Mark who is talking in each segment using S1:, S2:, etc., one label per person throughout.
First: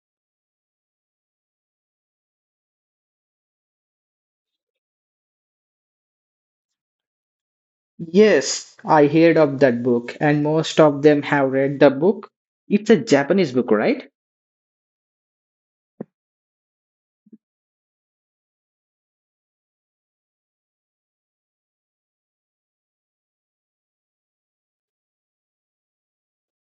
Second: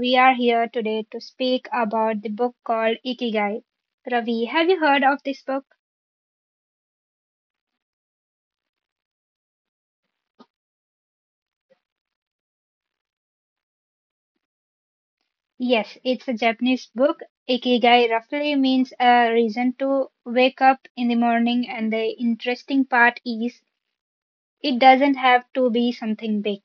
S1: we are here today to speak about the book called Ikigai. Ravi, have you heard of this book?
S2: Yes, I heard of that book, and most of them have read the book. It's a Japanese book, right?
S1: Yes, it's a Japanese book. Ikigai roughly means a reason to wake up in the morning, and the interesting part is it doesn't have to be something big.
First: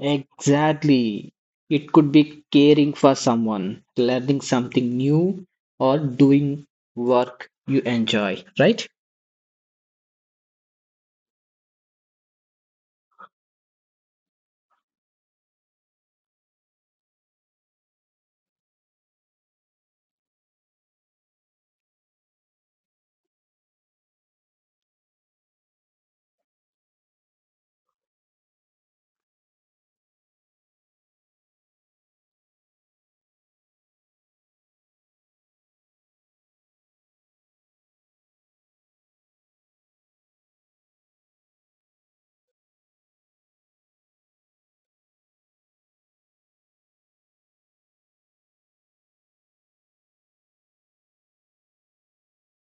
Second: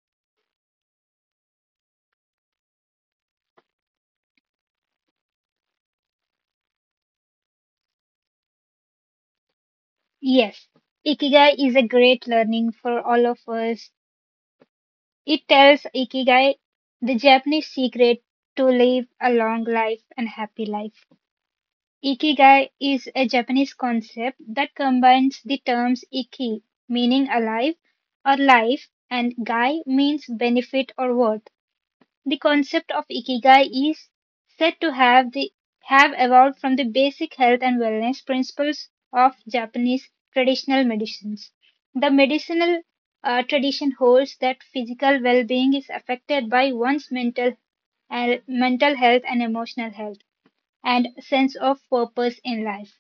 S2: Exactly. It could be caring for someone, learning something new, or doing work you enjoy, right?
S1: Yes, Ikigai is a great learning for all of us. It tells Ikigai, the Japanese secret to live a long life and happy life. Ikigai is a Japanese concept that combines the terms "iki" meaning "alive" or "life" and "gai" means benefit or worth. The concept of ikigai is said to have the have evolved from the basic health and wellness principles of Japanese traditional medicines. The medicinal tradition holds that physical well-being is affected by one's mental health and emotional health and sense of purpose in life.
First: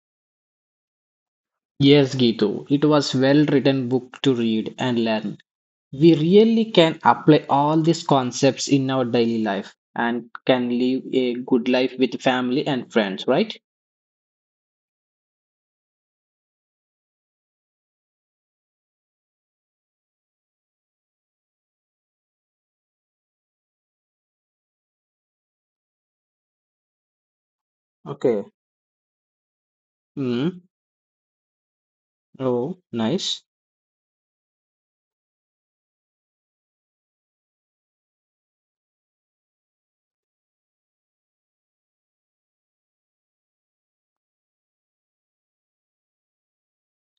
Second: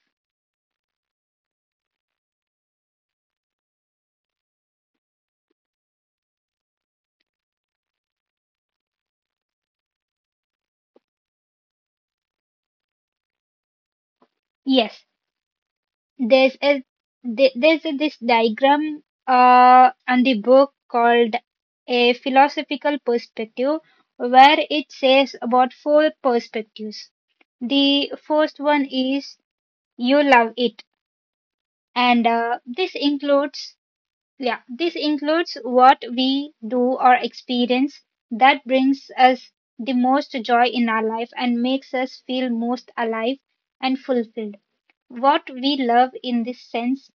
S2: Yes, Gitu. It was well written book to read and learn. We really can apply all these concepts in our daily life and can live a good life with family and friends, right?
S1: Yes, there's a th- there's a, this diagram on the book called a philosophical perspective, where it says about four perspectives. The
S2: Okay.
S1: first one is you love
S2: Mm.
S1: it, and
S2: Oh,
S1: this
S2: nice.
S1: includes Yeah, this includes what we do or experience that brings us the most joy in our life and makes us feel most alive and fulfilled. What we love in this sense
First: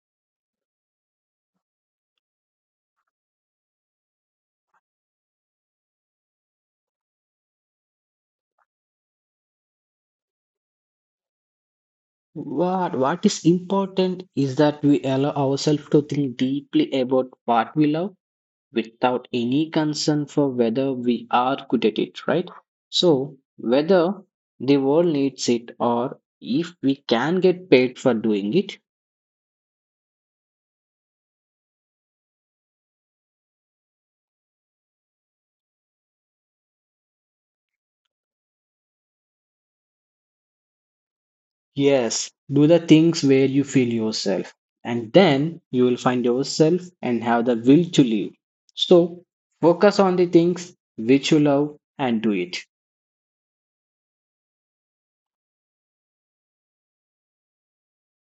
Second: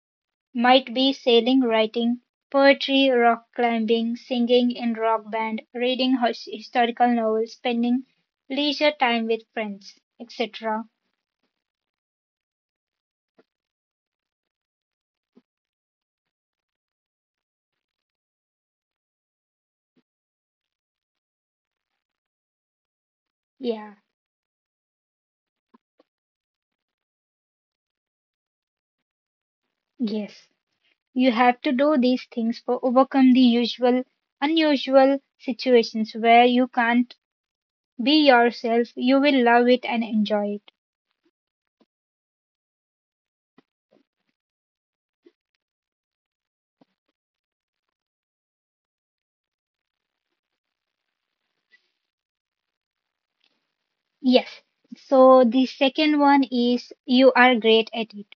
S1: might be sailing, writing, poetry, rock climbing, singing in rock band, reading historical novels, spending leisure time with friends, etc.
S2: What is important is that we allow ourselves to think deeply about what we love without any concern for whether we are good at it, right? So
S1: Yeah,
S2: whether the world needs it or if we can get paid for doing it.
S1: yes. You have to do these things for overcome the usual unusual situations where you can't be yourself. You will love it and enjoy it.
S2: Yes, do the things where you feel yourself, and then you will find yourself and have the will to live. So, focus on the things which you love and do it.
S1: Yes. So the second one is you are great at it.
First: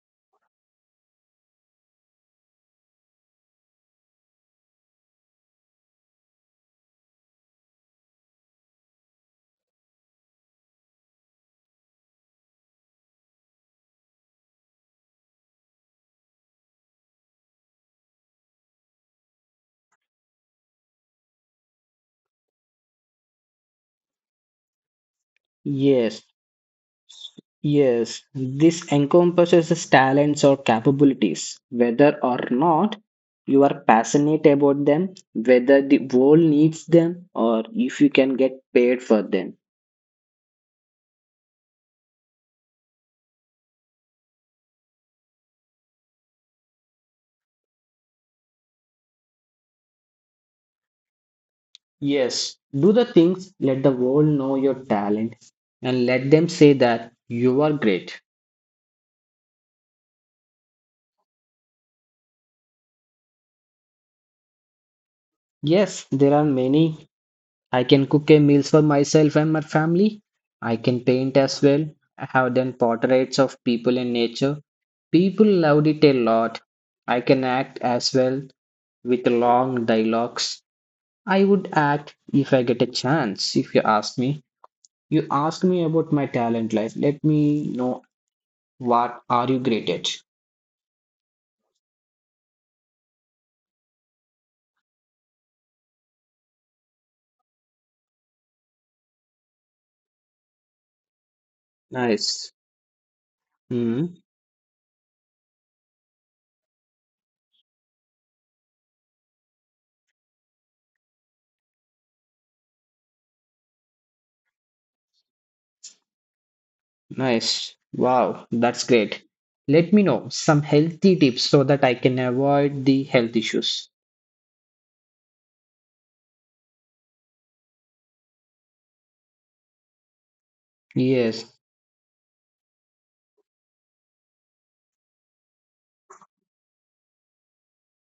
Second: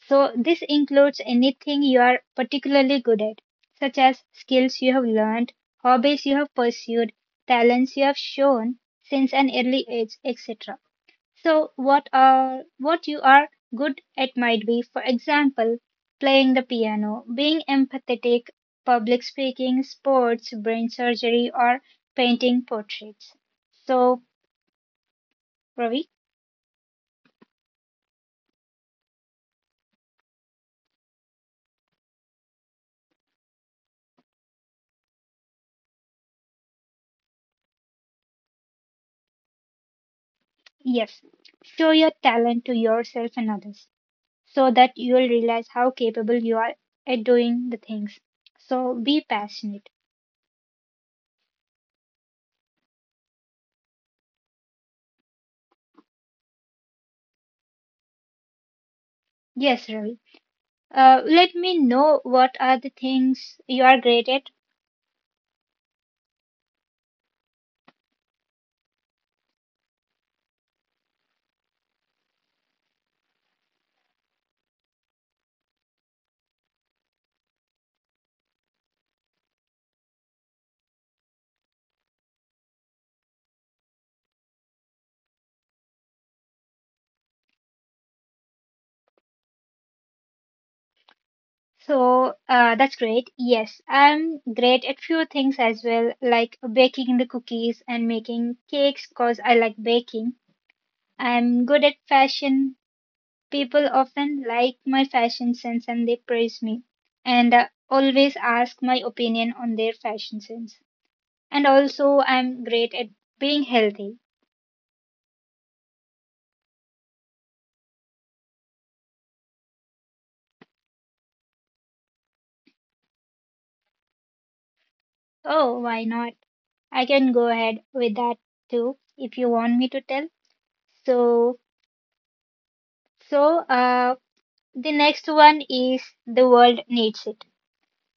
S1: So this includes anything you are particularly good at, such as skills you have learned, hobbies you have pursued, talents you have shown since an early age, etc. So what you are good at might be, for example, playing the piano, being empathetic, public speaking, sports, brain surgery, or painting portraits. So, Ravi,
S2: Yes, yes, this encompasses talents or capabilities, whether or not you are passionate about them, whether the world needs them, or if you can get paid for them.
S1: yes, show your talent to yourself and others so that you'll realize how capable you are at doing the things. So be passionate.
S2: Yes, do the things, let the world know your talent and let them say that you are great.
S1: Yes, Ravi. Let me know what are the things you are great at.
S2: Yes, there are many. I can cook a meals for myself and my family. I can paint as well. I have done portraits of people in nature. People loved it a lot. I can act as well with long dialogues. I would act if I get a chance. If you ask me, you ask me about my talent life. Let me know what are you great at.
S1: So that's great. Yes, I'm great at few things as well, like baking the cookies and making cakes because I like baking. I'm good at
S2: Nice.
S1: fashion. People
S2: Hmm,
S1: often like my fashion sense and they praise me, and always ask my opinion on their fashion sense. And also, I'm great at being healthy.
S2: nice. Wow, that's great. Let me know some healthy tips so that I can avoid the health issues.
S1: Oh, why not? I can go ahead with that too if you want me to tell.
S2: Yes,
S1: So, so uh, The next one is the world needs it.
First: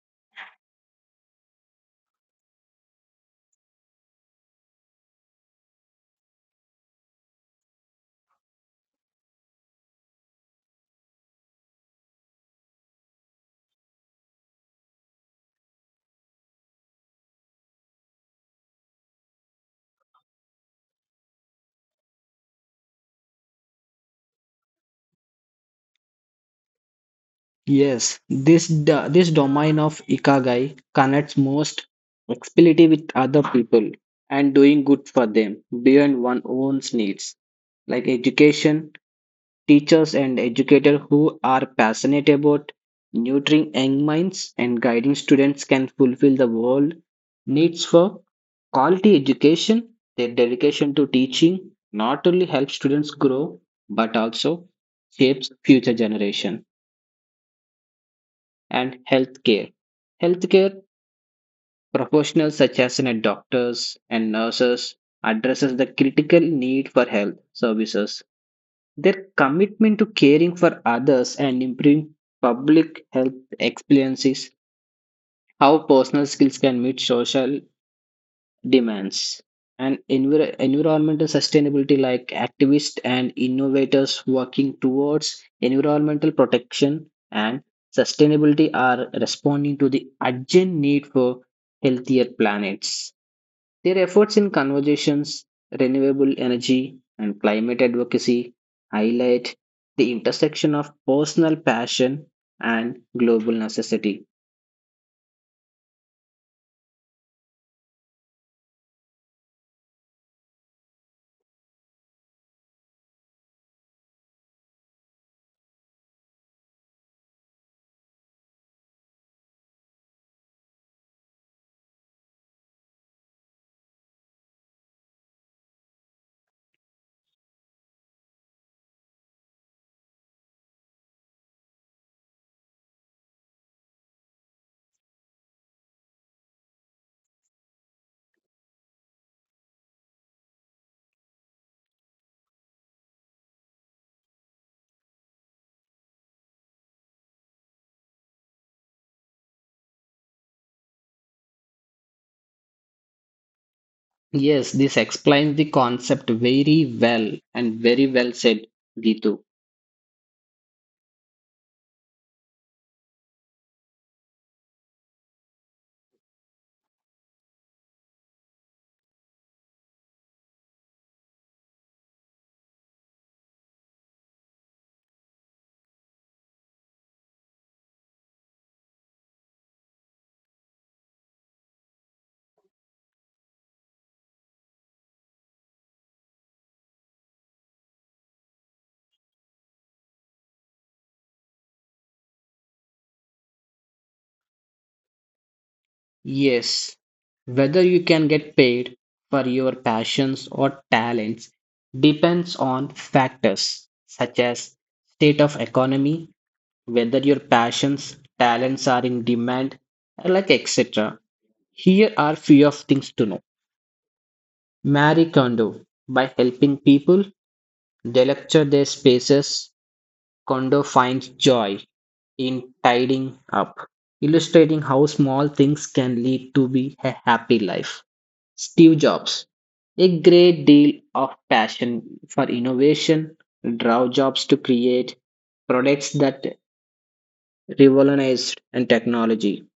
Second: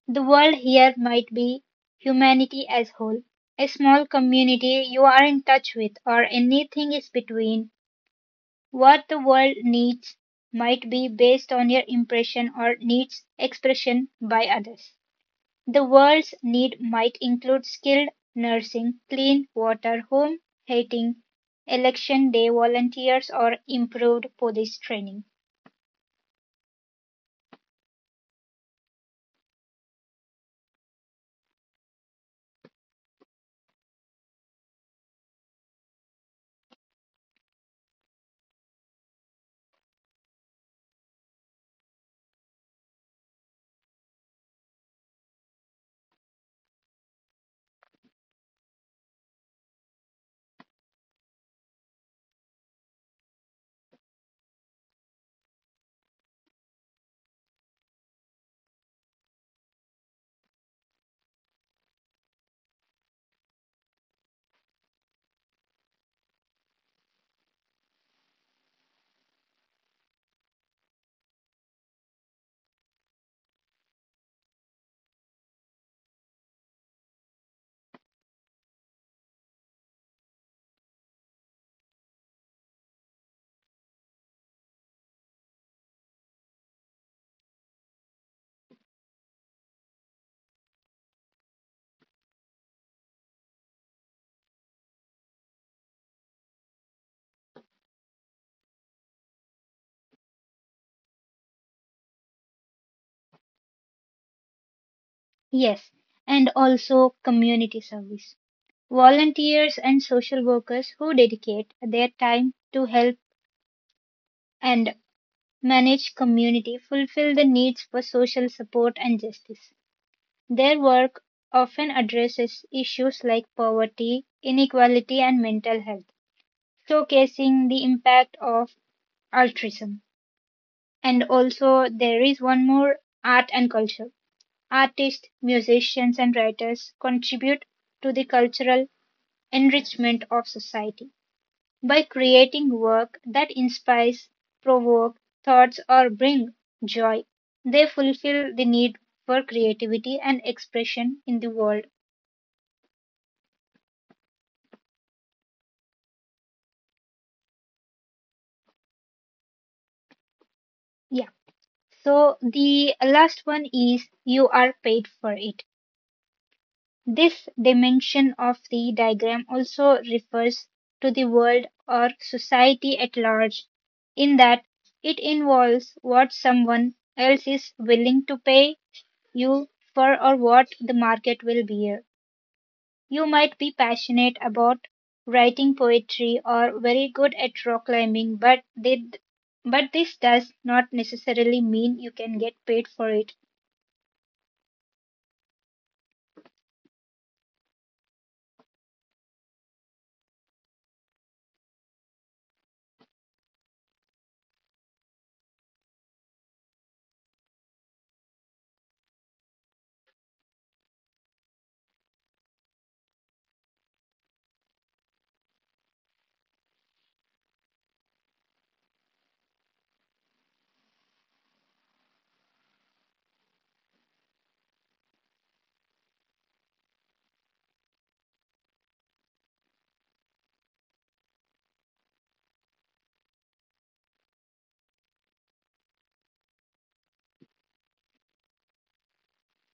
S1: The world here might be humanity as whole, a small community you are in touch with, or anything is between. What the world needs might be based on your impression or needs expression by others. The world's need might include skilled nursing, clean water, home heating, election day volunteers, or improved police training.
S2: yes. This this domain of Ikigai connects most flexibility with other people and doing good for them beyond one's needs, like education, teachers and educators who are passionate about nurturing young minds and guiding students can fulfill the world needs for quality education. Their dedication to teaching not only helps students grow but also shapes future generation and healthcare. Healthcare professionals such as doctors and nurses addresses the critical need for health services. Their commitment to caring for others and improving public health experiences, how personal skills can meet social demands. And environmental sustainability, like activists and innovators working towards environmental protection and sustainability, are responding to the urgent need for healthier planets. Their efforts in conversations, renewable energy, and climate advocacy highlight the intersection of personal passion and global necessity.
S1: Yes, and also community service. Volunteers and social workers who dedicate their time to help and manage community fulfill the needs for social support and justice. Their work often addresses issues like poverty, inequality, and mental health, showcasing the impact of altruism. And also, there is one more art and culture. Artists, musicians, and writers contribute to the cultural enrichment of society by creating work that inspires, provoke thoughts, or bring joy. They fulfill the need for creativity and expression in the world.
S2: Yes, this explains the concept very well and very well said, Gitu.
S1: Yeah. So the last one is you are paid for it. This dimension of the diagram also refers to the world or society at large, in that it involves what someone else is willing to pay you for or what the market will bear. You might be passionate about writing poetry or very good at rock climbing, but this does not necessarily mean you can get paid for it.
S2: Yes, whether you can get paid for your passions or talents depends on factors such as state of economy, whether your passions, talents are in demand, like etc. Here are few of things to know. Marie Kondo, by helping people delecture their spaces, Kondo finds joy in tidying up, illustrating how small things can lead to be a happy life. Steve Jobs, a great deal of passion for innovation, drove Jobs to create products that revolutionized and technology,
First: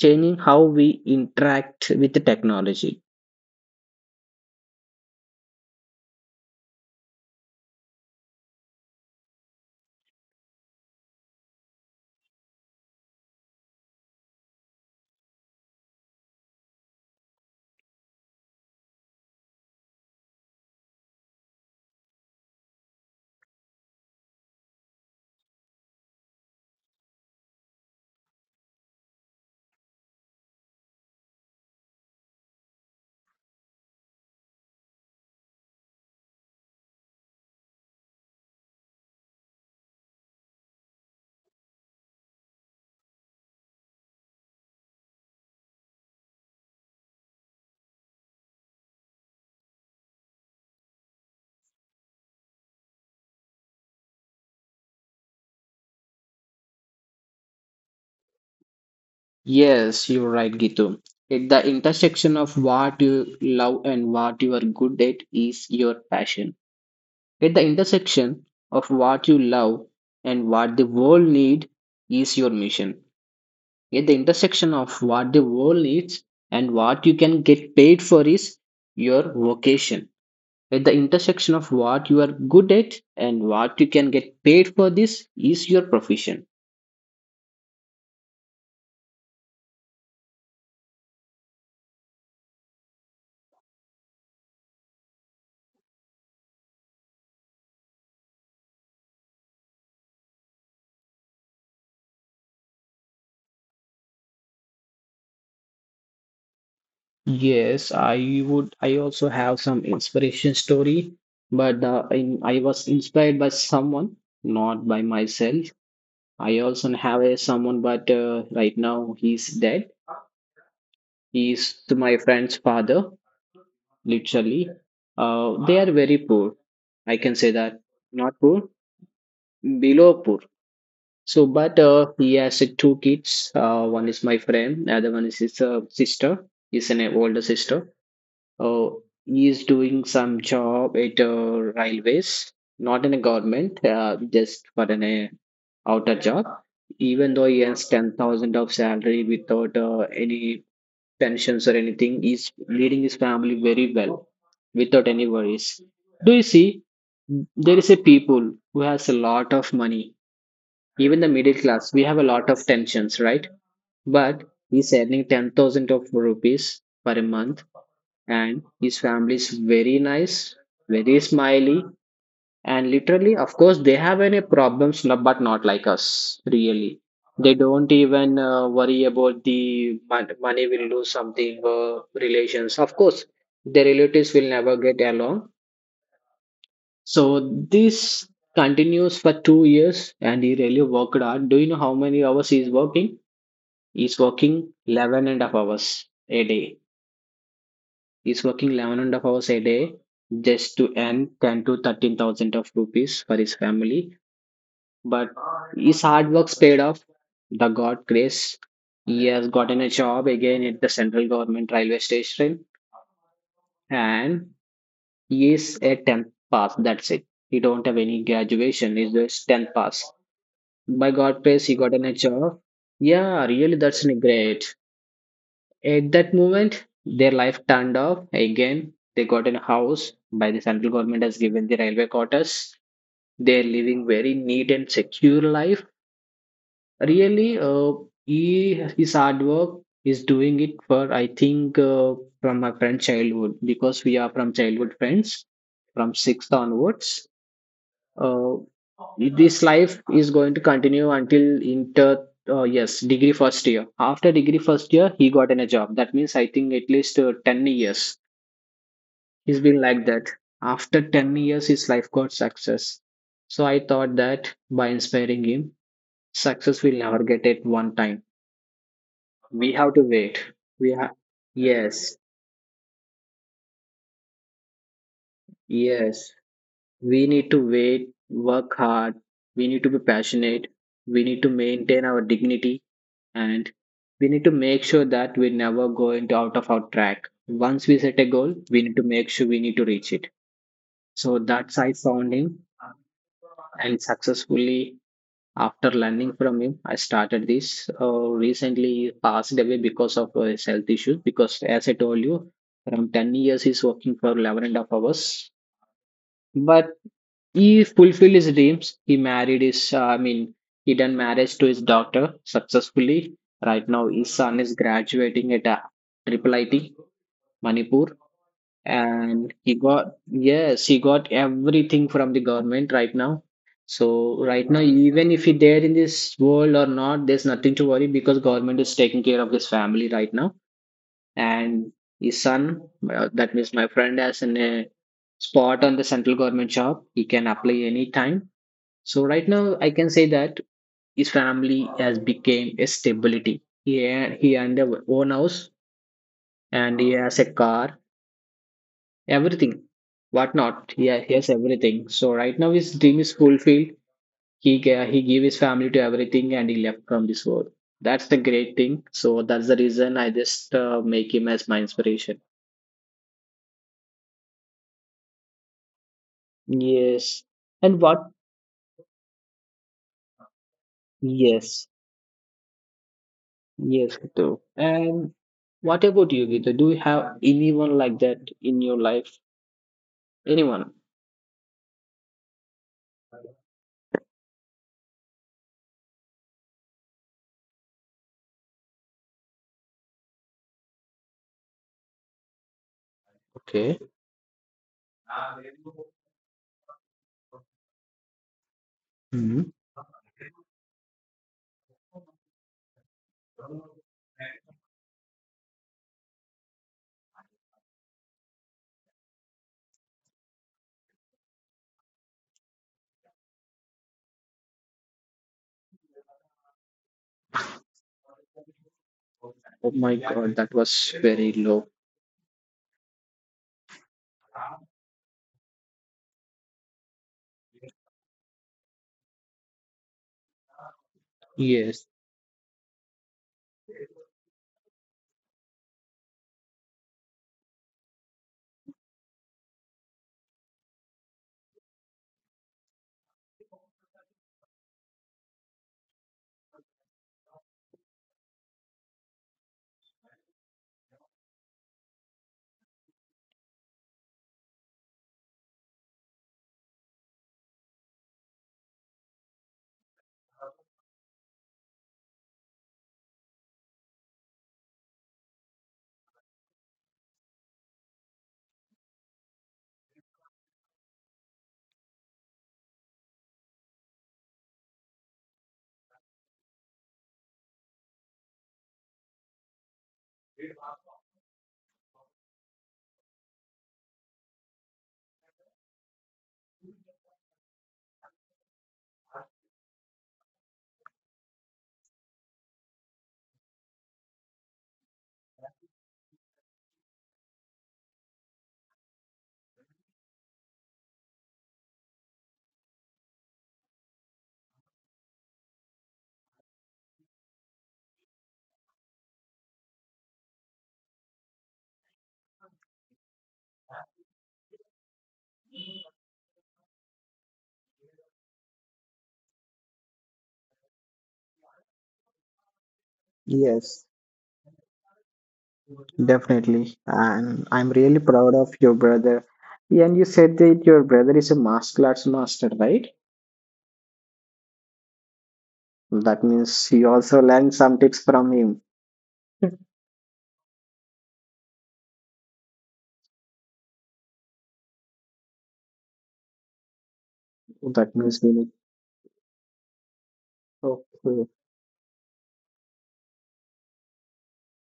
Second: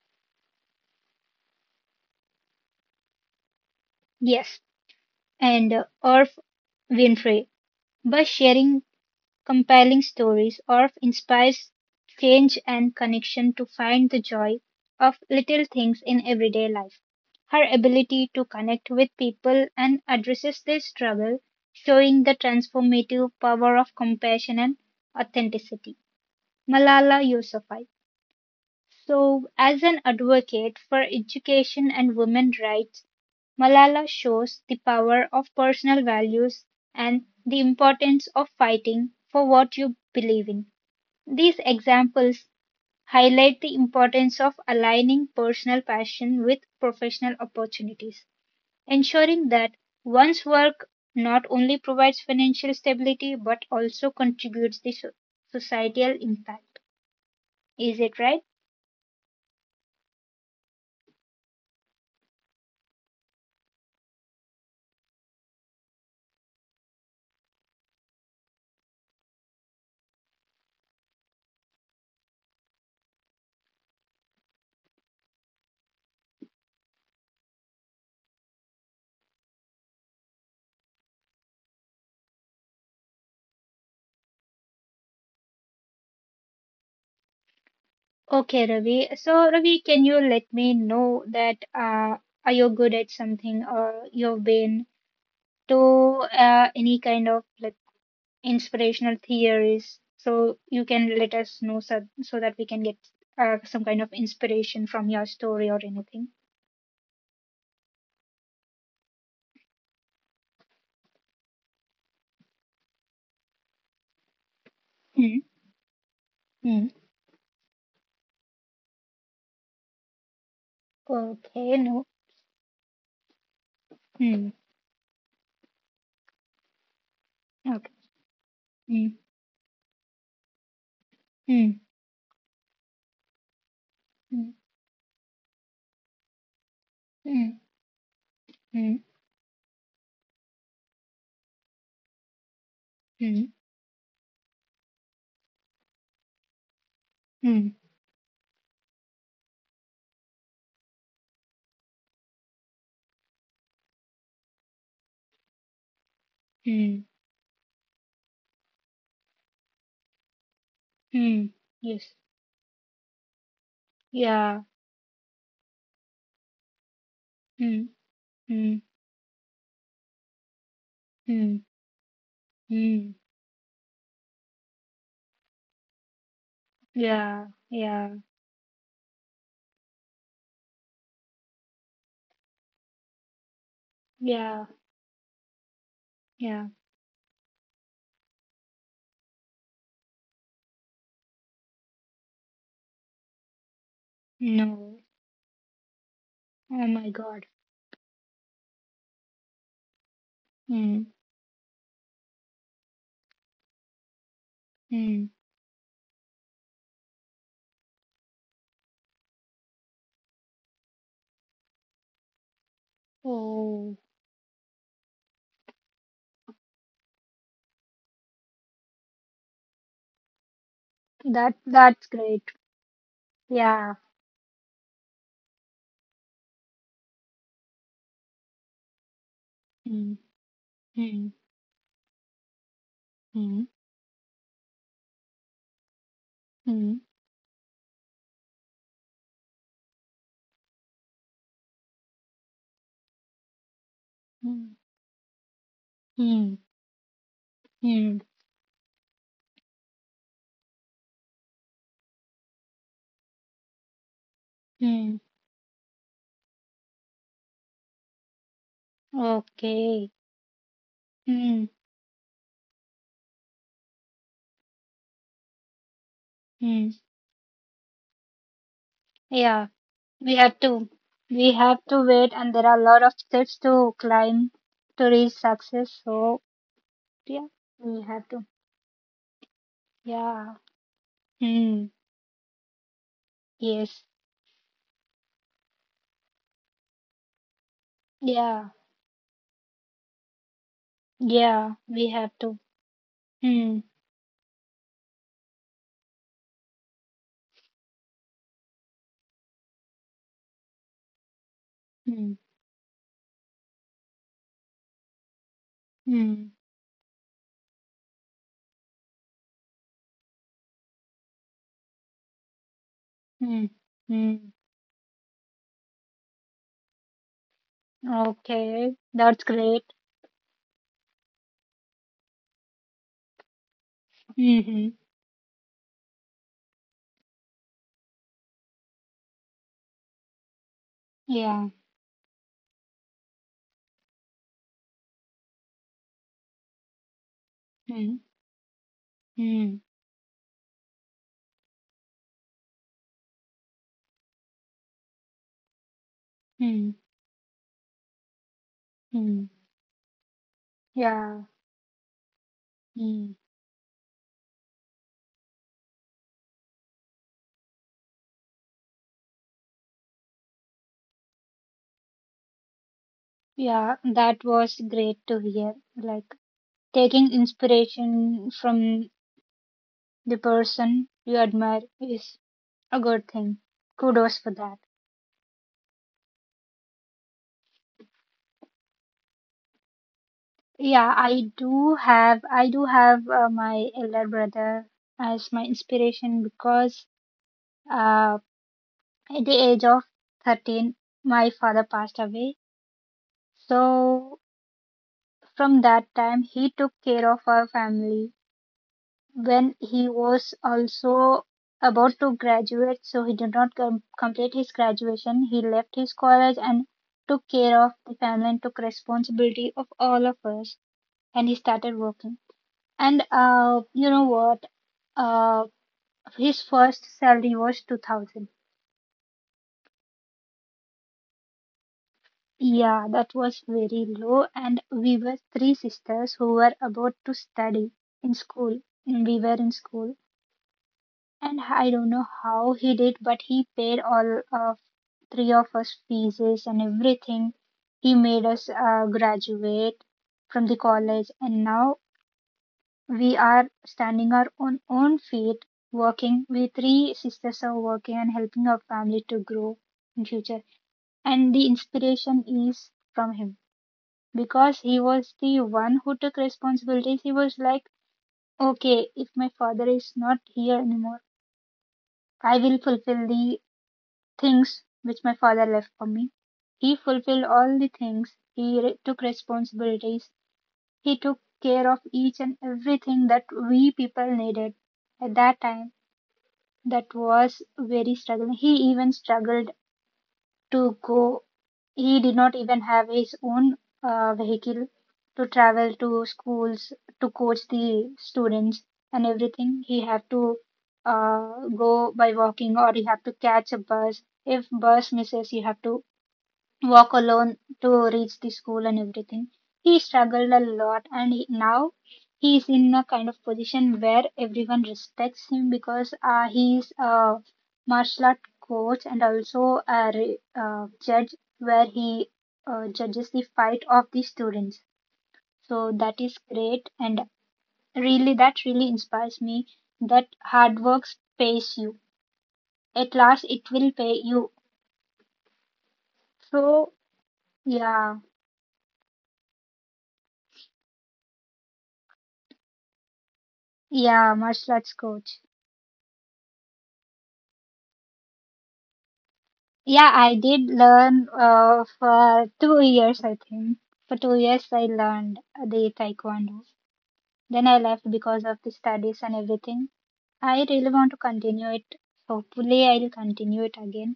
S2: changing how we interact with the technology.
S1: Yes, and Oprah Winfrey. By sharing compelling stories of inspires change and connection to find the joy of little things in everyday life. Her ability to connect with people and addresses their struggle, showing the transformative power of compassion and authenticity. Malala Yousafzai, so, as an advocate for education and women's rights, Malala shows the power of personal values and the importance of fighting for what you believe in. These examples highlight the importance of aligning personal passion with professional opportunities, ensuring that one's work not only provides financial stability but also contributes to societal impact. Is it right?
S2: Yes, you're right, Gitu. At the intersection of what you love and what you are good at is your passion. At the intersection of what you love and what the world needs is your mission. At the intersection of what the world needs and what you can get paid for is your vocation. At the intersection of what you are good at and what you can get paid for, this is your profession.
S1: Okay, Ravi. So, Ravi, can you let me know that are you good at something or you've been to any kind of like inspirational theories? So you can let us know, so that we can get some kind of inspiration from your story or anything.
S2: Yes, I would. I also have some inspiration story, but I was inspired by someone, not by myself.
S1: Hmm.
S2: I also have
S1: Hmm.
S2: a someone, but right now he's dead. He's
S1: Okay.
S2: my
S1: No.
S2: friend's father, literally.
S1: Hmm.
S2: They are very poor. I can say that
S1: Okay.
S2: not poor,
S1: Hmm.
S2: below poor. So,
S1: Hmm.
S2: but he has two kids. One is my
S1: Hmm.
S2: friend, the other one is his sister. He's an older
S1: Hmm.
S2: sister. Uh,
S1: Hmm.
S2: he is doing some job at railways, not in a
S1: Hmm.
S2: government, just for an outer job. Even though he
S1: Hmm.
S2: has 10,000 of salary without any pensions or anything, he's leading his family very well without any worries. Do you see?
S1: Hmm.
S2: There is a people who has a lot of money. Even the
S1: Hmm.
S2: middle class, we
S1: Yes.
S2: have a lot of tensions, right? But
S1: Yeah.
S2: he's earning 10,000 of rupees per month
S1: Hmm.
S2: and
S1: Hmm.
S2: his family is very nice, very
S1: Hmm.
S2: smiley, and
S1: Hmm.
S2: literally, of course, they have any problems, but not like us, really.
S1: Yeah,
S2: They don't
S1: yeah,
S2: even worry about the money will do something, relations. Of course, their relatives will
S1: yeah,
S2: never get along.
S1: yeah.
S2: So this continues for 2 years, and he really worked hard. Do you know how many hours he's working? He's working
S1: No.
S2: 11 and a half hours a day
S1: Oh my God.
S2: is working 11 and a half hours a day just to
S1: Mm,
S2: earn 10 to 13,000 of rupees for his family.
S1: mm.
S2: But his hard work's paid off. The God grace. He has gotten a job again at the central government railway station,
S1: Oh,
S2: and he is a 10th pass. That's it. He don't have any graduation. He's just 10th pass. By God
S1: that
S2: grace, he
S1: that's
S2: gotten a
S1: great.
S2: job. Yeah, really,
S1: Yeah.
S2: that's great. At that moment, their life turned off again. They got a house
S1: Mm,
S2: by the central government
S1: mm,
S2: has given the railway quarters.
S1: mm,
S2: They're living very neat and secure life.
S1: mm,
S2: Really, he his hard work is doing it for I think from my friend childhood because we are from
S1: mm,
S2: childhood friends from
S1: mm,
S2: sixth onwards.
S1: mm,
S2: uh, this life is going to continue until inter, yes, degree first year. After degree first year
S1: mm.
S2: he got in a job. That means I think at least 10 years he's been like
S1: Okay.
S2: that. After 10
S1: Mm,
S2: years his life got success. So I thought that by inspiring him, success
S1: mm.
S2: will never get at one time.
S1: Yeah,
S2: We have to
S1: we
S2: wait.
S1: have to
S2: We have
S1: we have to
S2: Yes,
S1: wait, and there are a lot of steps to climb to reach success.
S2: yes.
S1: So
S2: We
S1: yeah,
S2: need to
S1: we
S2: wait,
S1: have to.
S2: work hard. We need to be
S1: Yeah.
S2: passionate. We need to
S1: Mm.
S2: maintain our dignity, and
S1: Yes.
S2: we need to make sure that we never go into out of our track. Once we set a goal,
S1: Yeah.
S2: we need to make sure, we need to reach it. So
S1: Yeah.
S2: that's I
S1: We have
S2: found him,
S1: to. Hmm.
S2: and successfully after learning from him I started this. Recently he passed away because of his health issues, because as I told
S1: Hmm.
S2: you from 10 years he's working for 11 and a half hours.
S1: Hmm.
S2: But he fulfilled his dreams. He married his, I mean, he done marriage to his daughter successfully.
S1: Hmm.
S2: Right now, his
S1: Hmm.
S2: son is graduating at a triple IT, Manipur.
S1: Okay, that's
S2: And he
S1: great.
S2: got, yes, he got everything from the government right now. So right now,
S1: Mm-hmm.
S2: even if he there in this world or not, there's nothing to worry because government is taking care of his family right now.
S1: Yeah.
S2: And his son, that means my friend, has a spot on the central government job. He can apply
S1: Hmm.
S2: anytime. So right now,
S1: Hmm.
S2: I can say that his family has became a stability. He owned a own house
S1: Hmm.
S2: and he has a car,
S1: Hmm.
S2: everything, what not. He
S1: Yeah.
S2: has everything. So right now, his dream
S1: Hmm.
S2: is fulfilled. He gave his family to everything and he left from this world. That's the great thing. So that's the reason I just make him as my inspiration.
S1: Yeah, that was great to hear. Like taking
S2: Yes, and what?
S1: inspiration from the person you admire
S2: Yes,
S1: is a good thing.
S2: yes,
S1: Kudos for
S2: Ritu.
S1: that.
S2: And what about you, Gita? Do you have anyone like that in your life? Anyone?
S1: Yeah, I do have my elder brother as my inspiration because uh at the age of 13, my father passed away.
S2: Okay.
S1: So, from that time, he took care of our family. When
S2: Mhm.
S1: he was also about to graduate, so he did not complete his graduation, he left his college and took care of the family and took responsibility of all of us. And he started working. And you know what? Uh, his first salary was 2000.
S2: Oh my god, that was very low.
S1: Yeah, that was very low, and we were three sisters who were about to study in school. Mm. We were in school, and I don't
S2: Yes.
S1: know how he did, but he paid all of three of us fees and everything. He made us graduate from the college, and now we are standing our own feet, working. We three sisters are working and helping our family to grow in future, and the inspiration is from him because he was the one who took responsibilities. He was like, okay, if my father is not here anymore, I will fulfill the things which my father left for me. He fulfilled all the things, he took responsibilities, he took care of each and everything that we people needed at that time. That was very struggling. He even struggled to go. He did not even have his own vehicle to travel to schools to coach the students and everything. He had to go by walking or he had to catch a bus. If bus misses, you have to walk alone to reach the school and everything. He struggled a lot, and he, now he is in a kind of position where everyone respects him because he is a martial art coach and also a judge where he judges the fight of the students. So that is great, and really that really inspires me that hard work pays you. At last, it will
S2: Yes,
S1: pay you.
S2: definitely.
S1: So
S2: And I'm really
S1: yeah,
S2: proud of your brother. Yeah. And you said that your brother is a martial arts master, right?
S1: yeah, martial arts coach.
S2: That means you also learned some tips from him.
S1: Yeah, I did learn for 2 years, I think. For 2 years, I learned the Taekwondo. Then
S2: That
S1: I
S2: means we
S1: left
S2: need.
S1: because of the studies and everything. I really
S2: Okay.
S1: want to continue it. Hopefully, I'll continue it again.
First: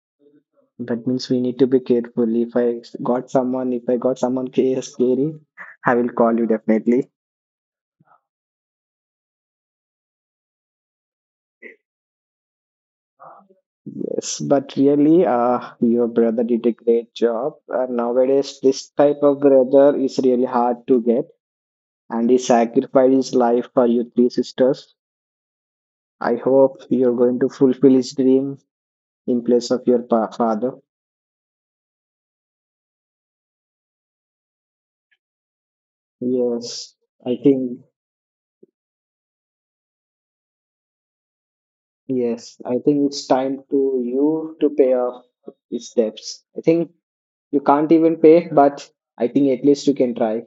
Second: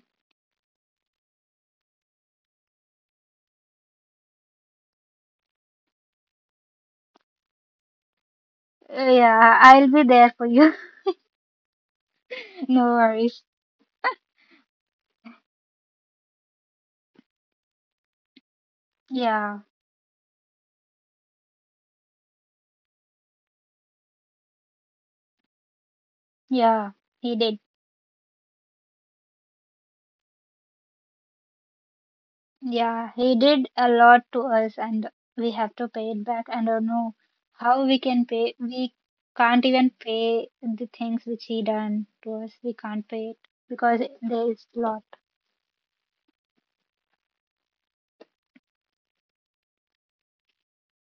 S2: That means we need to be careful. If I got someone scary, I will call you definitely.
S1: Yeah, I'll be there for you. No worries.
S2: Yes, but really, your brother did a great job. Nowadays, this type of
S1: Yeah,
S2: brother is really hard to get, and he sacrificed his life for your three sisters. I
S1: yeah,
S2: hope
S1: he
S2: you're
S1: did.
S2: going to fulfill his dream in place of your father.
S1: Yeah, he did a lot to us and we have to pay it back. I don't know
S2: Yes,
S1: how
S2: I
S1: we can
S2: think,
S1: pay. We can't even pay the things which he done to us. We can't
S2: yes,
S1: pay
S2: I
S1: it
S2: think it's
S1: because
S2: time to
S1: there is lot.
S2: you to pay off his debts. I think you can't even pay, but I think at least you can try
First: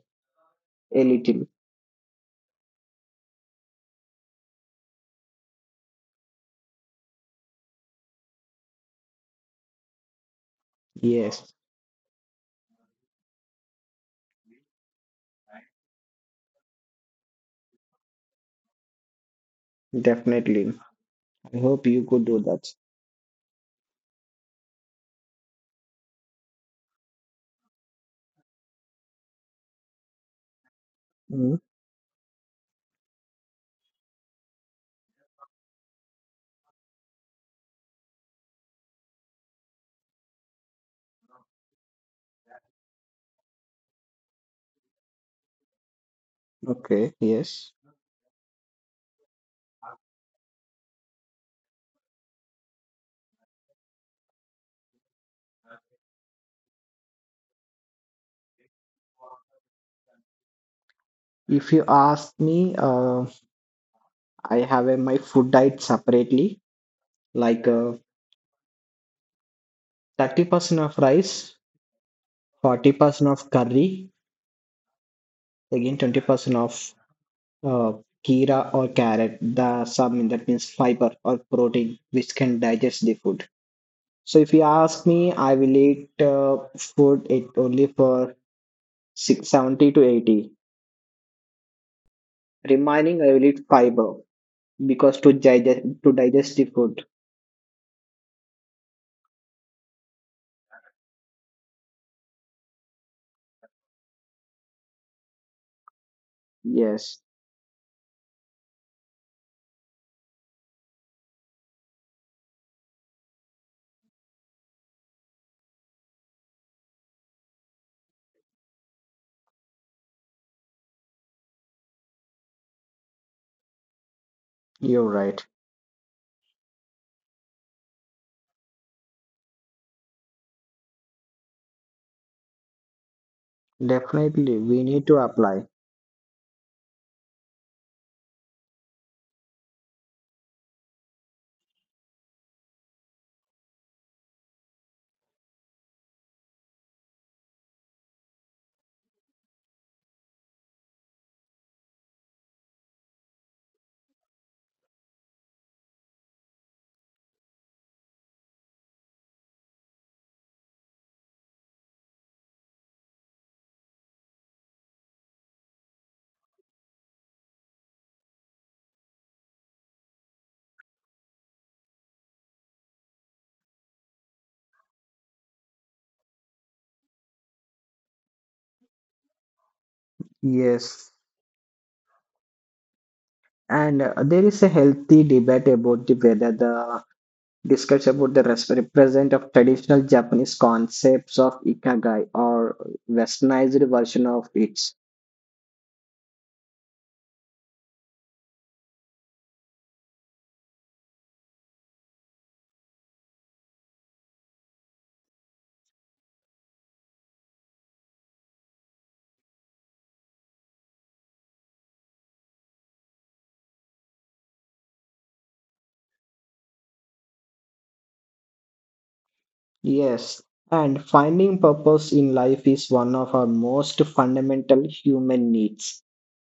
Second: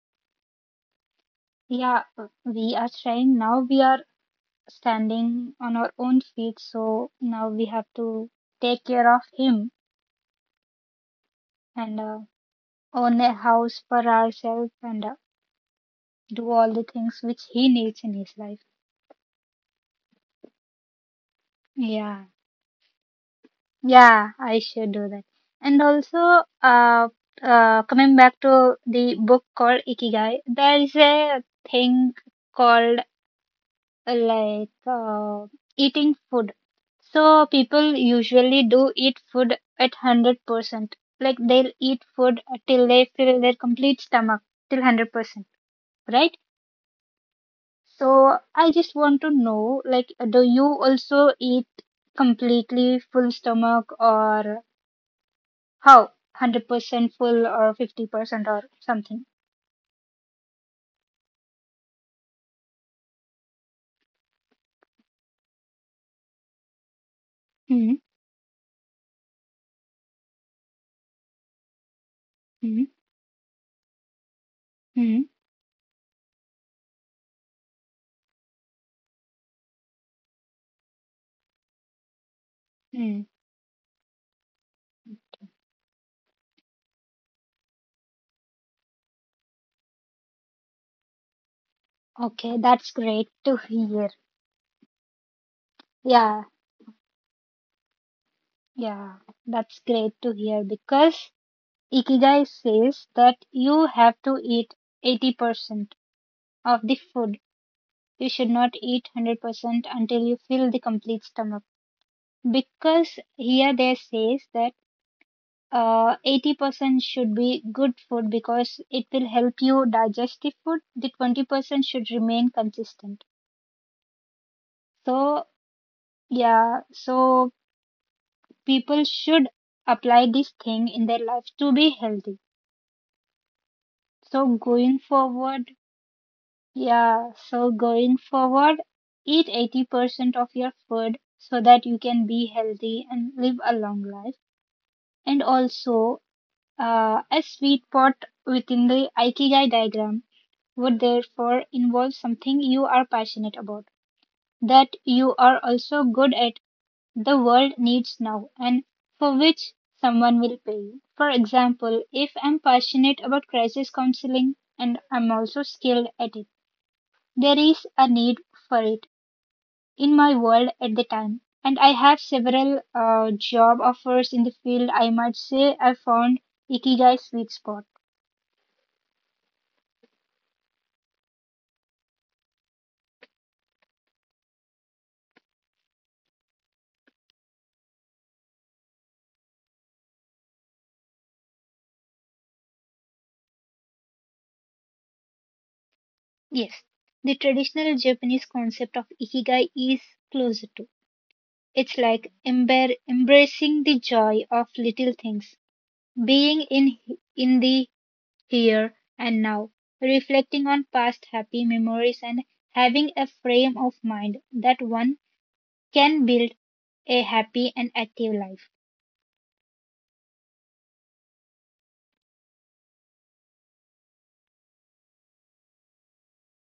S2: a little.
S1: Yeah, we are trying. Now we are standing on our own feet, so now we have to take care of him
S2: Yes,
S1: and own a house for ourselves and do all the things which he needs in his life.
S2: definitely. I hope you could
S1: Yeah.
S2: do that.
S1: Yeah, I should do that. And also, coming back to the book called Ikigai, there is a thing called uh, like uh, eating food. So people usually do eat food at 100%. Like they'll eat food till they fill their complete stomach, till 100%, right?
S2: Okay, yes.
S1: So I just want to know, like, do you also eat completely full stomach or how? 100% full or 50% or something.
S2: If you ask me, I have my food diet separately, like
S1: Hmm.
S2: 30% of rice,
S1: Hmm.
S2: 40% of curry,
S1: Hmm.
S2: again 20% of uh, kira or carrot, the some that means fiber or protein which can digest the
S1: Hmm.
S2: food. So if you ask me, I will eat food it only for six 70 to 80.
S1: Okay, that's great
S2: Remaining, I will
S1: to
S2: eat
S1: hear.
S2: fiber because to digest to
S1: Yeah.
S2: digest the food.
S1: Yeah. That's great to hear because Ikigai says that you have to eat 80% of the
S2: Yes,
S1: food. You should not eat 100% until you fill the complete stomach. Because here there says that 80% should be good food because it will help you digest the food. The 20% should remain consistent.
S2: you're
S1: So,
S2: right.
S1: yeah, so people should apply this thing in their life to be healthy. So,
S2: Definitely, we
S1: going
S2: need to
S1: forward,
S2: apply.
S1: yeah, so going forward, eat 80% of your food so that you can be healthy and live a long life. And also, a sweet spot within the Ikigai diagram would therefore involve something you are passionate about, that you are also good at, the world needs now, and for which someone will pay you. For example, if I'm passionate about crisis counseling and I'm also skilled at it, there is a need for it in my world at the time. And I have several job offers in the field. I might say I found Ikigai sweet spot.
S2: Yes, and there is a healthy debate about the whether the discussion about the represent of traditional Japanese concepts of ikigai or westernized version of it.
S1: Yes, the traditional Japanese concept of ikigai is closer to. It's like embracing the joy of little things, being in the here and now, reflecting on past happy memories and having a frame of mind that one can build a happy and active life.
S2: Yes, and finding purpose in life is one of our most fundamental human needs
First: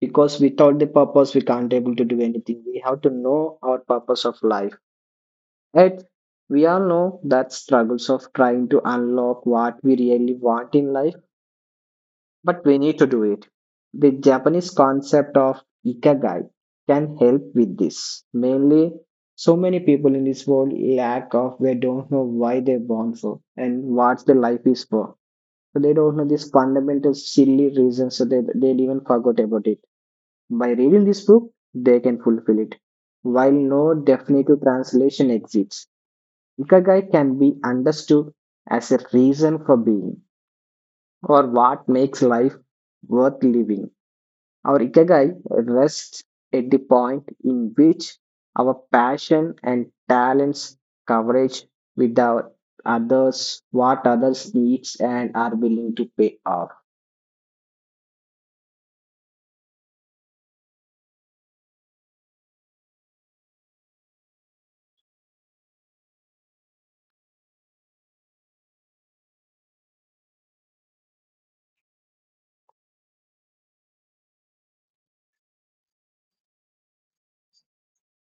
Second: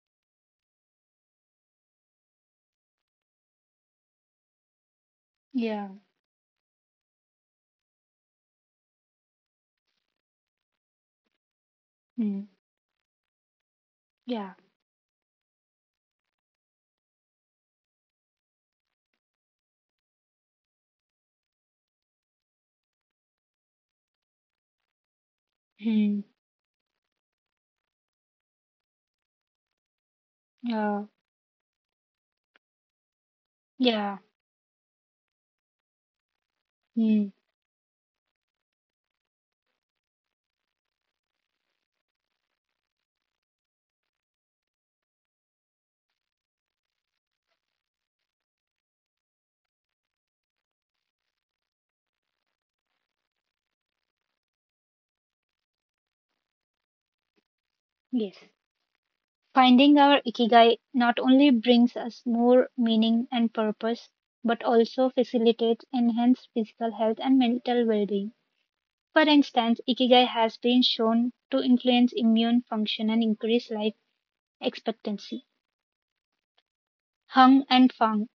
S2: because without the purpose we can't able to do anything. We have to know our purpose of life.
S1: Yeah.
S2: Yet, we all know that struggles of trying to unlock what we really want in life,
S1: Hmm.
S2: but we need to do it. The
S1: Yeah.
S2: Japanese concept of ikigai can help with this. Mainly, so many people in this world lack of they don't know why they're born for and what their life is for. So they don't
S1: Hmm.
S2: know this fundamental silly reason. So they even forgot about it. By reading
S1: Yeah.
S2: this book, they can fulfill it. While no
S1: Yeah.
S2: definitive translation exists, ikigai
S1: Hmm.
S2: can be understood as a reason for being or what makes life worth living. Our ikigai rests at the point in which our passion and talents coverage with our others, what others needs and are willing to pay off.
S1: Yes. Finding our ikigai not only brings us more meaning and purpose, but also facilitates enhanced physical health and mental well being. For instance, ikigai has been shown to influence immune function and increase life expectancy, hung and fang,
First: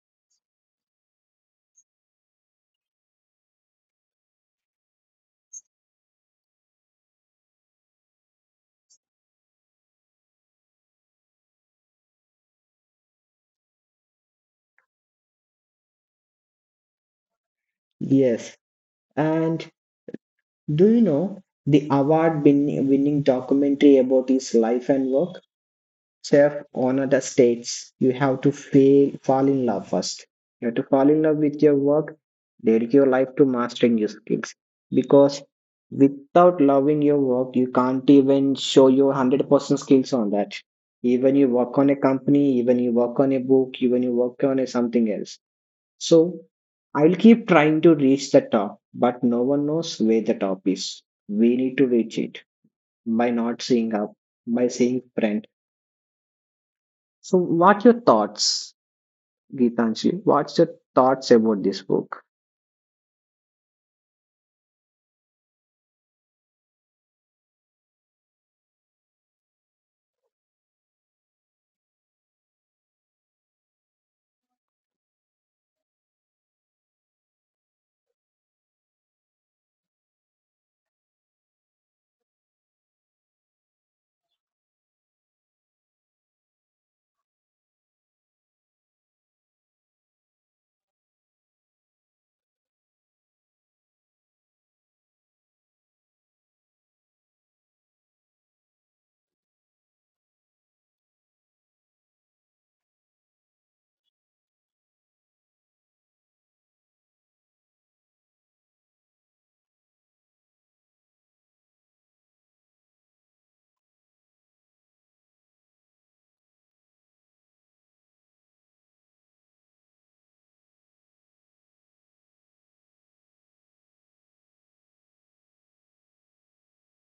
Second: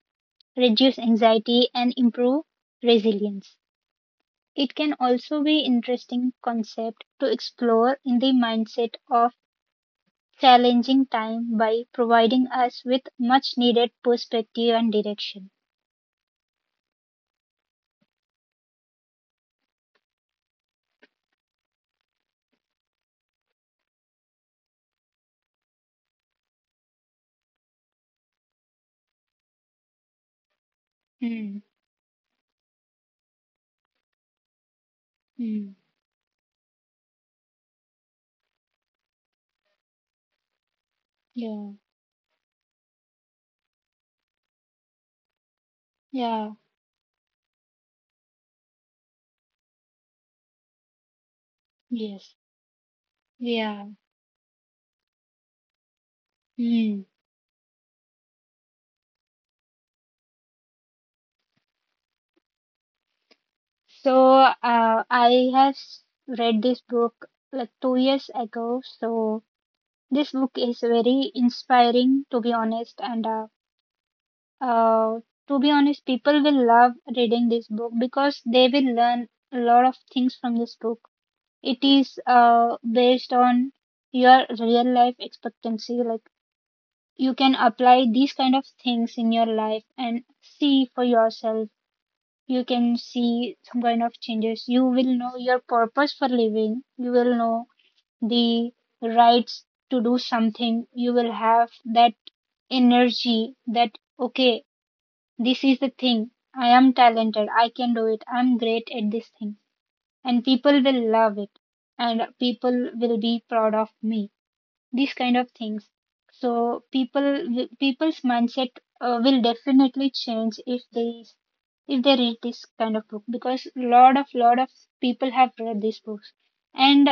S1: reduce anxiety, and improve resilience. It can also be an interesting concept to explore in the mindset of challenging time by providing us with much needed perspective and direction.
S2: Yes, and do you know the award winning documentary about his life and work? Chef Onoda states you have to fail, fall in love first. You have to fall in love
S1: Hmm.
S2: with your work, dedicate your life to mastering your skills. Because
S1: Hmm.
S2: without loving your work, you can't even show your 100% skills on that. Even you
S1: Yeah.
S2: work on a company, even you work on a book, even you work on a something else. So
S1: Yeah.
S2: I'll keep trying to reach the top, but no one knows where the top is. We need to reach
S1: Yes.
S2: it by not
S1: Yeah.
S2: seeing up, by seeing friend.
S1: Hmm.
S2: So, what your thoughts, Geetanjali? What's your thoughts about this book?
S1: So, read this book like 2 years ago. So, this book is very inspiring, to be honest. And uh, to be honest, people will love reading this book because they will learn a lot of things from this book. It is based on your real life expectancy. Like you can apply these kind of things in your life and see for yourself. You can see some kind of changes. You will know your purpose for living. You will know the rights to do something. You will have that energy that, okay, this is the thing. I am talented. I can do it. I'm great at this thing and people will love it and people will be proud of me, these kind of things. So people people's mindset will definitely change if they read this kind of book, because lot of people have read these books. And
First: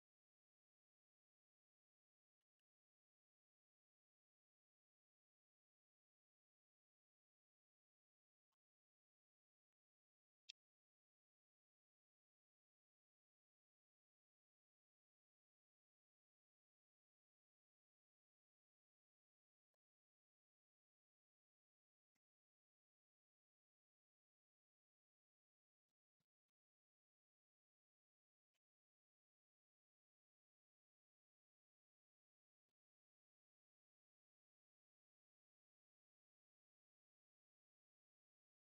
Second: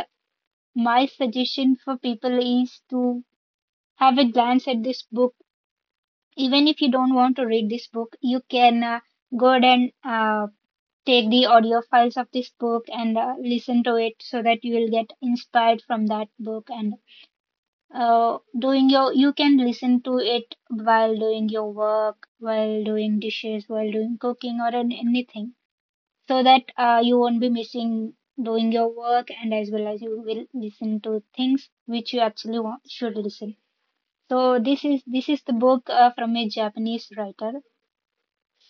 S1: my suggestion for people is to have a glance at this book. Even if you don't want to read this book, you can go ahead and take the audio files of this book and listen to it so that you will get inspired from that book. And doing your you can listen to it while doing your work, while doing dishes, while doing cooking or anything, so that you won't be missing doing your work, and as well as you will listen to things which you actually want, should listen. So this is the book from a Japanese writer.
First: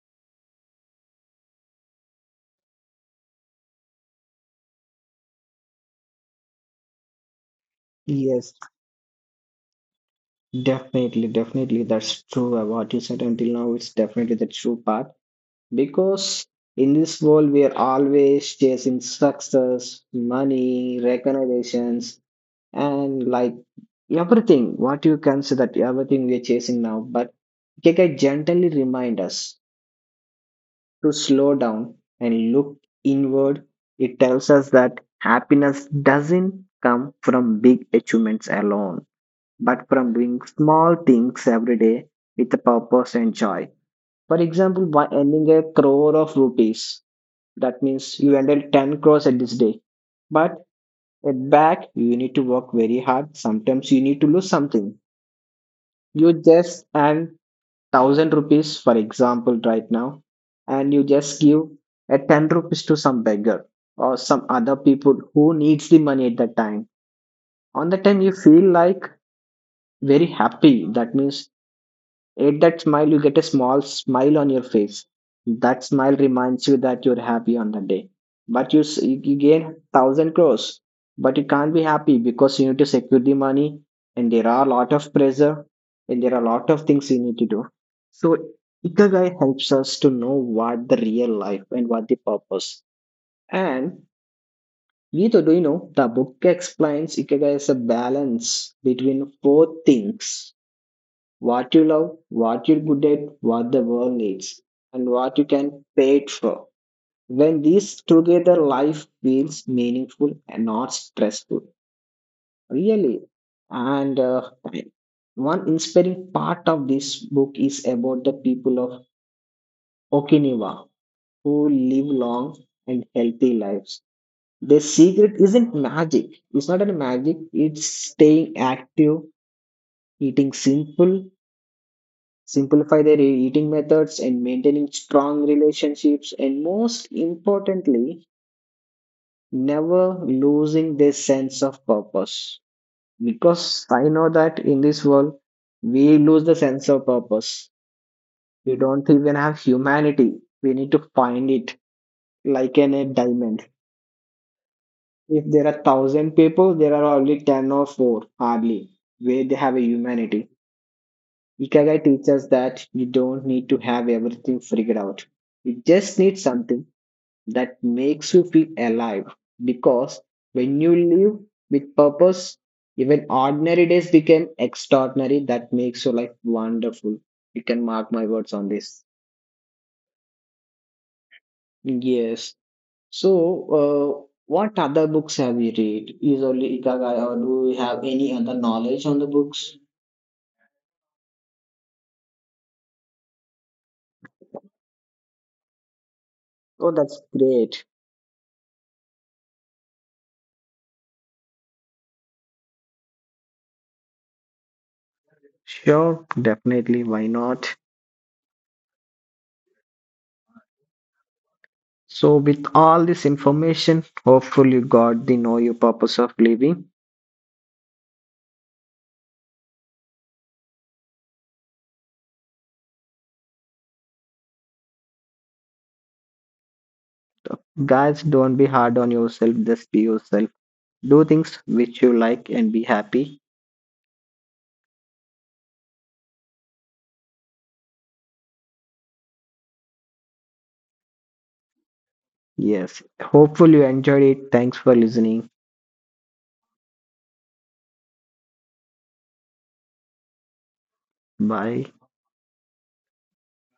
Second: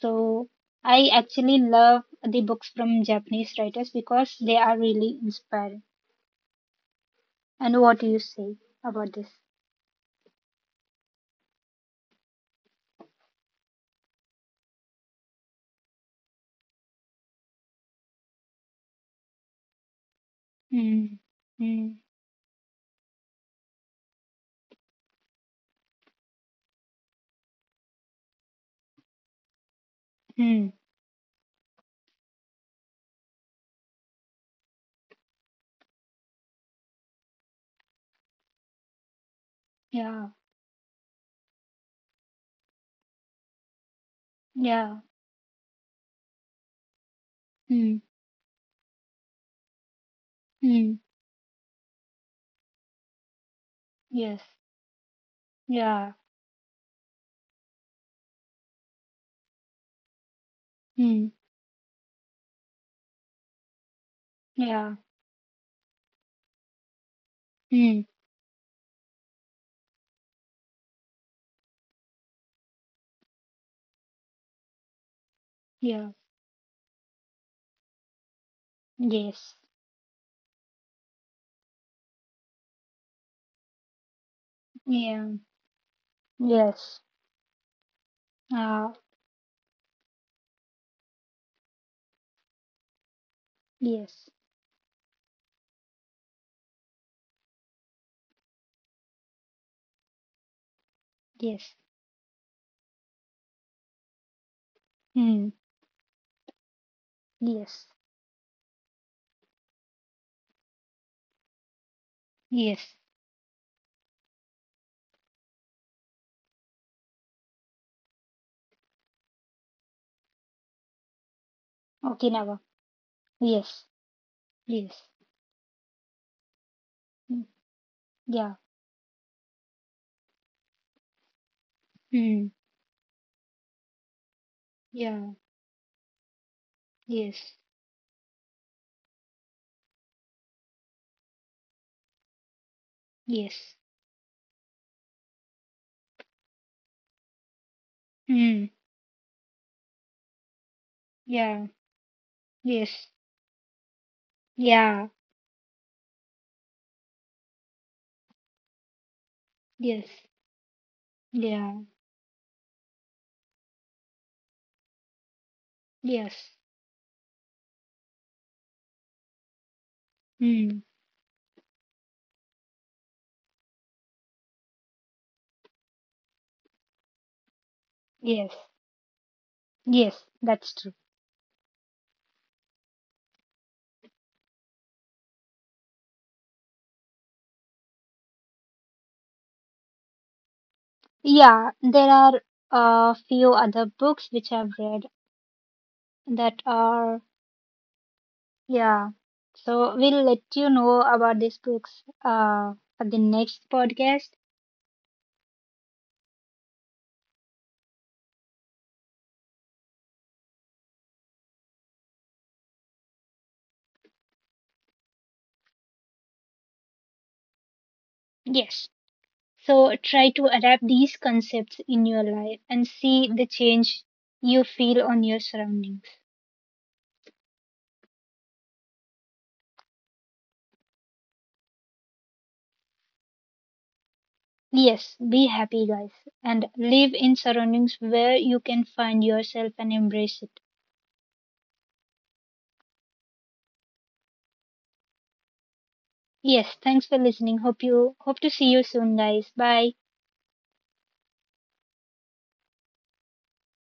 S1: So I actually love the books from Japanese writers because they are really inspiring. And what do you
S2: Yes,
S1: say about this?
S2: definitely, definitely. That's true. What you said until now, it's definitely the true path because in this world, we are always chasing success, money,
S1: Mm, mm,
S2: recognitions, and like everything. What you can say that everything we are chasing now, but Keke gently remind us
S1: mm,
S2: to slow down and look inward. It tells us that happiness doesn't come from big achievements alone, but from
S1: yeah,
S2: doing small things every day with a purpose and joy. For example,
S1: yeah,
S2: by earning a crore of rupees, that
S1: mm,
S2: means you ended 10 crores at this day. But
S1: mm,
S2: at back, you need to work very hard. Sometimes you need to
S1: yes,
S2: lose something.
S1: yeah,
S2: You just earn 1,000 rupees, for example, right now, and you
S1: mm,
S2: just give a 10 rupees to some beggar or some other
S1: yeah,
S2: people who needs the money at that time. On that
S1: mm,
S2: time, you feel like very happy. That means at that smile, you get a small smile on your face. That
S1: yeah,
S2: smile reminds you that you're happy on the day. But you, you
S1: yes,
S2: gain 1,000 crores, but you can't be happy because you need to secure the money, and there are a lot of
S1: yeah,
S2: pressure, and there are a lot of
S1: yes,
S2: things you need to do. So
S1: ah,
S2: ikigai helps us to know what the real life and what the purpose. And
S1: yes,
S2: Gita, do you know the book explains ikigai is a balance between four things: what
S1: yes,
S2: you love, what you're good at, what the world needs, and what you
S1: mm,
S2: can pay it for. When
S1: yes,
S2: these together, life feels meaningful and not stressful.
S1: yes,
S2: Really. And One inspiring part of this book is about the people of Okinawa who live long
S1: Okinawa,
S2: and healthy
S1: yes,
S2: lives. Their
S1: yes,
S2: secret isn't magic. It's not a magic.
S1: mm,
S2: It's staying
S1: yeah,
S2: active, eating simple,
S1: mm,
S2: simplify their eating methods and maintaining
S1: yeah,
S2: strong relationships, and most
S1: yes,
S2: importantly never losing their sense of purpose,
S1: yes.
S2: because I know that in this world we lose the sense of purpose,
S1: Mm,
S2: we don't even have humanity, we need to find
S1: yeah,
S2: it. Like in a
S1: yes,
S2: diamond,
S1: yeah,
S2: if there are 1,000 people, there are only 10 or 4 hardly where they have a
S1: yes,
S2: humanity.
S1: yeah,
S2: Ikigai teaches that you don't need to have everything figured out, you just need
S1: yes,
S2: something that makes you feel alive, because when
S1: mm,
S2: you live with purpose, even ordinary days become extraordinary. That makes your life wonderful. You can mark my words
S1: yes,
S2: on this.
S1: yes, that's true.
S2: Yes. So, what other books have you read? Is only ikigai or do you have any other knowledge on the books?
S1: Yeah, there are a few other books which I've read that
S2: Oh, that's
S1: are,
S2: great.
S1: yeah, so we'll let you know about these books at the next podcast.
S2: Sure, definitely. Why not? So, with all this information, hopefully, you got the know your purpose of living.
S1: Yes, so try to adapt these concepts in your life and see the change you feel on your surroundings.
S2: Guys, don't be hard on yourself, just be yourself. Do things which you like and be happy.
S1: Yes, be happy, guys, and live in surroundings where you can find yourself and embrace it.
S2: Yes. Hopefully you enjoyed it. Thanks for listening.
S1: Yes, thanks for listening. Hope to see you soon, guys. Bye.
S2: Bye.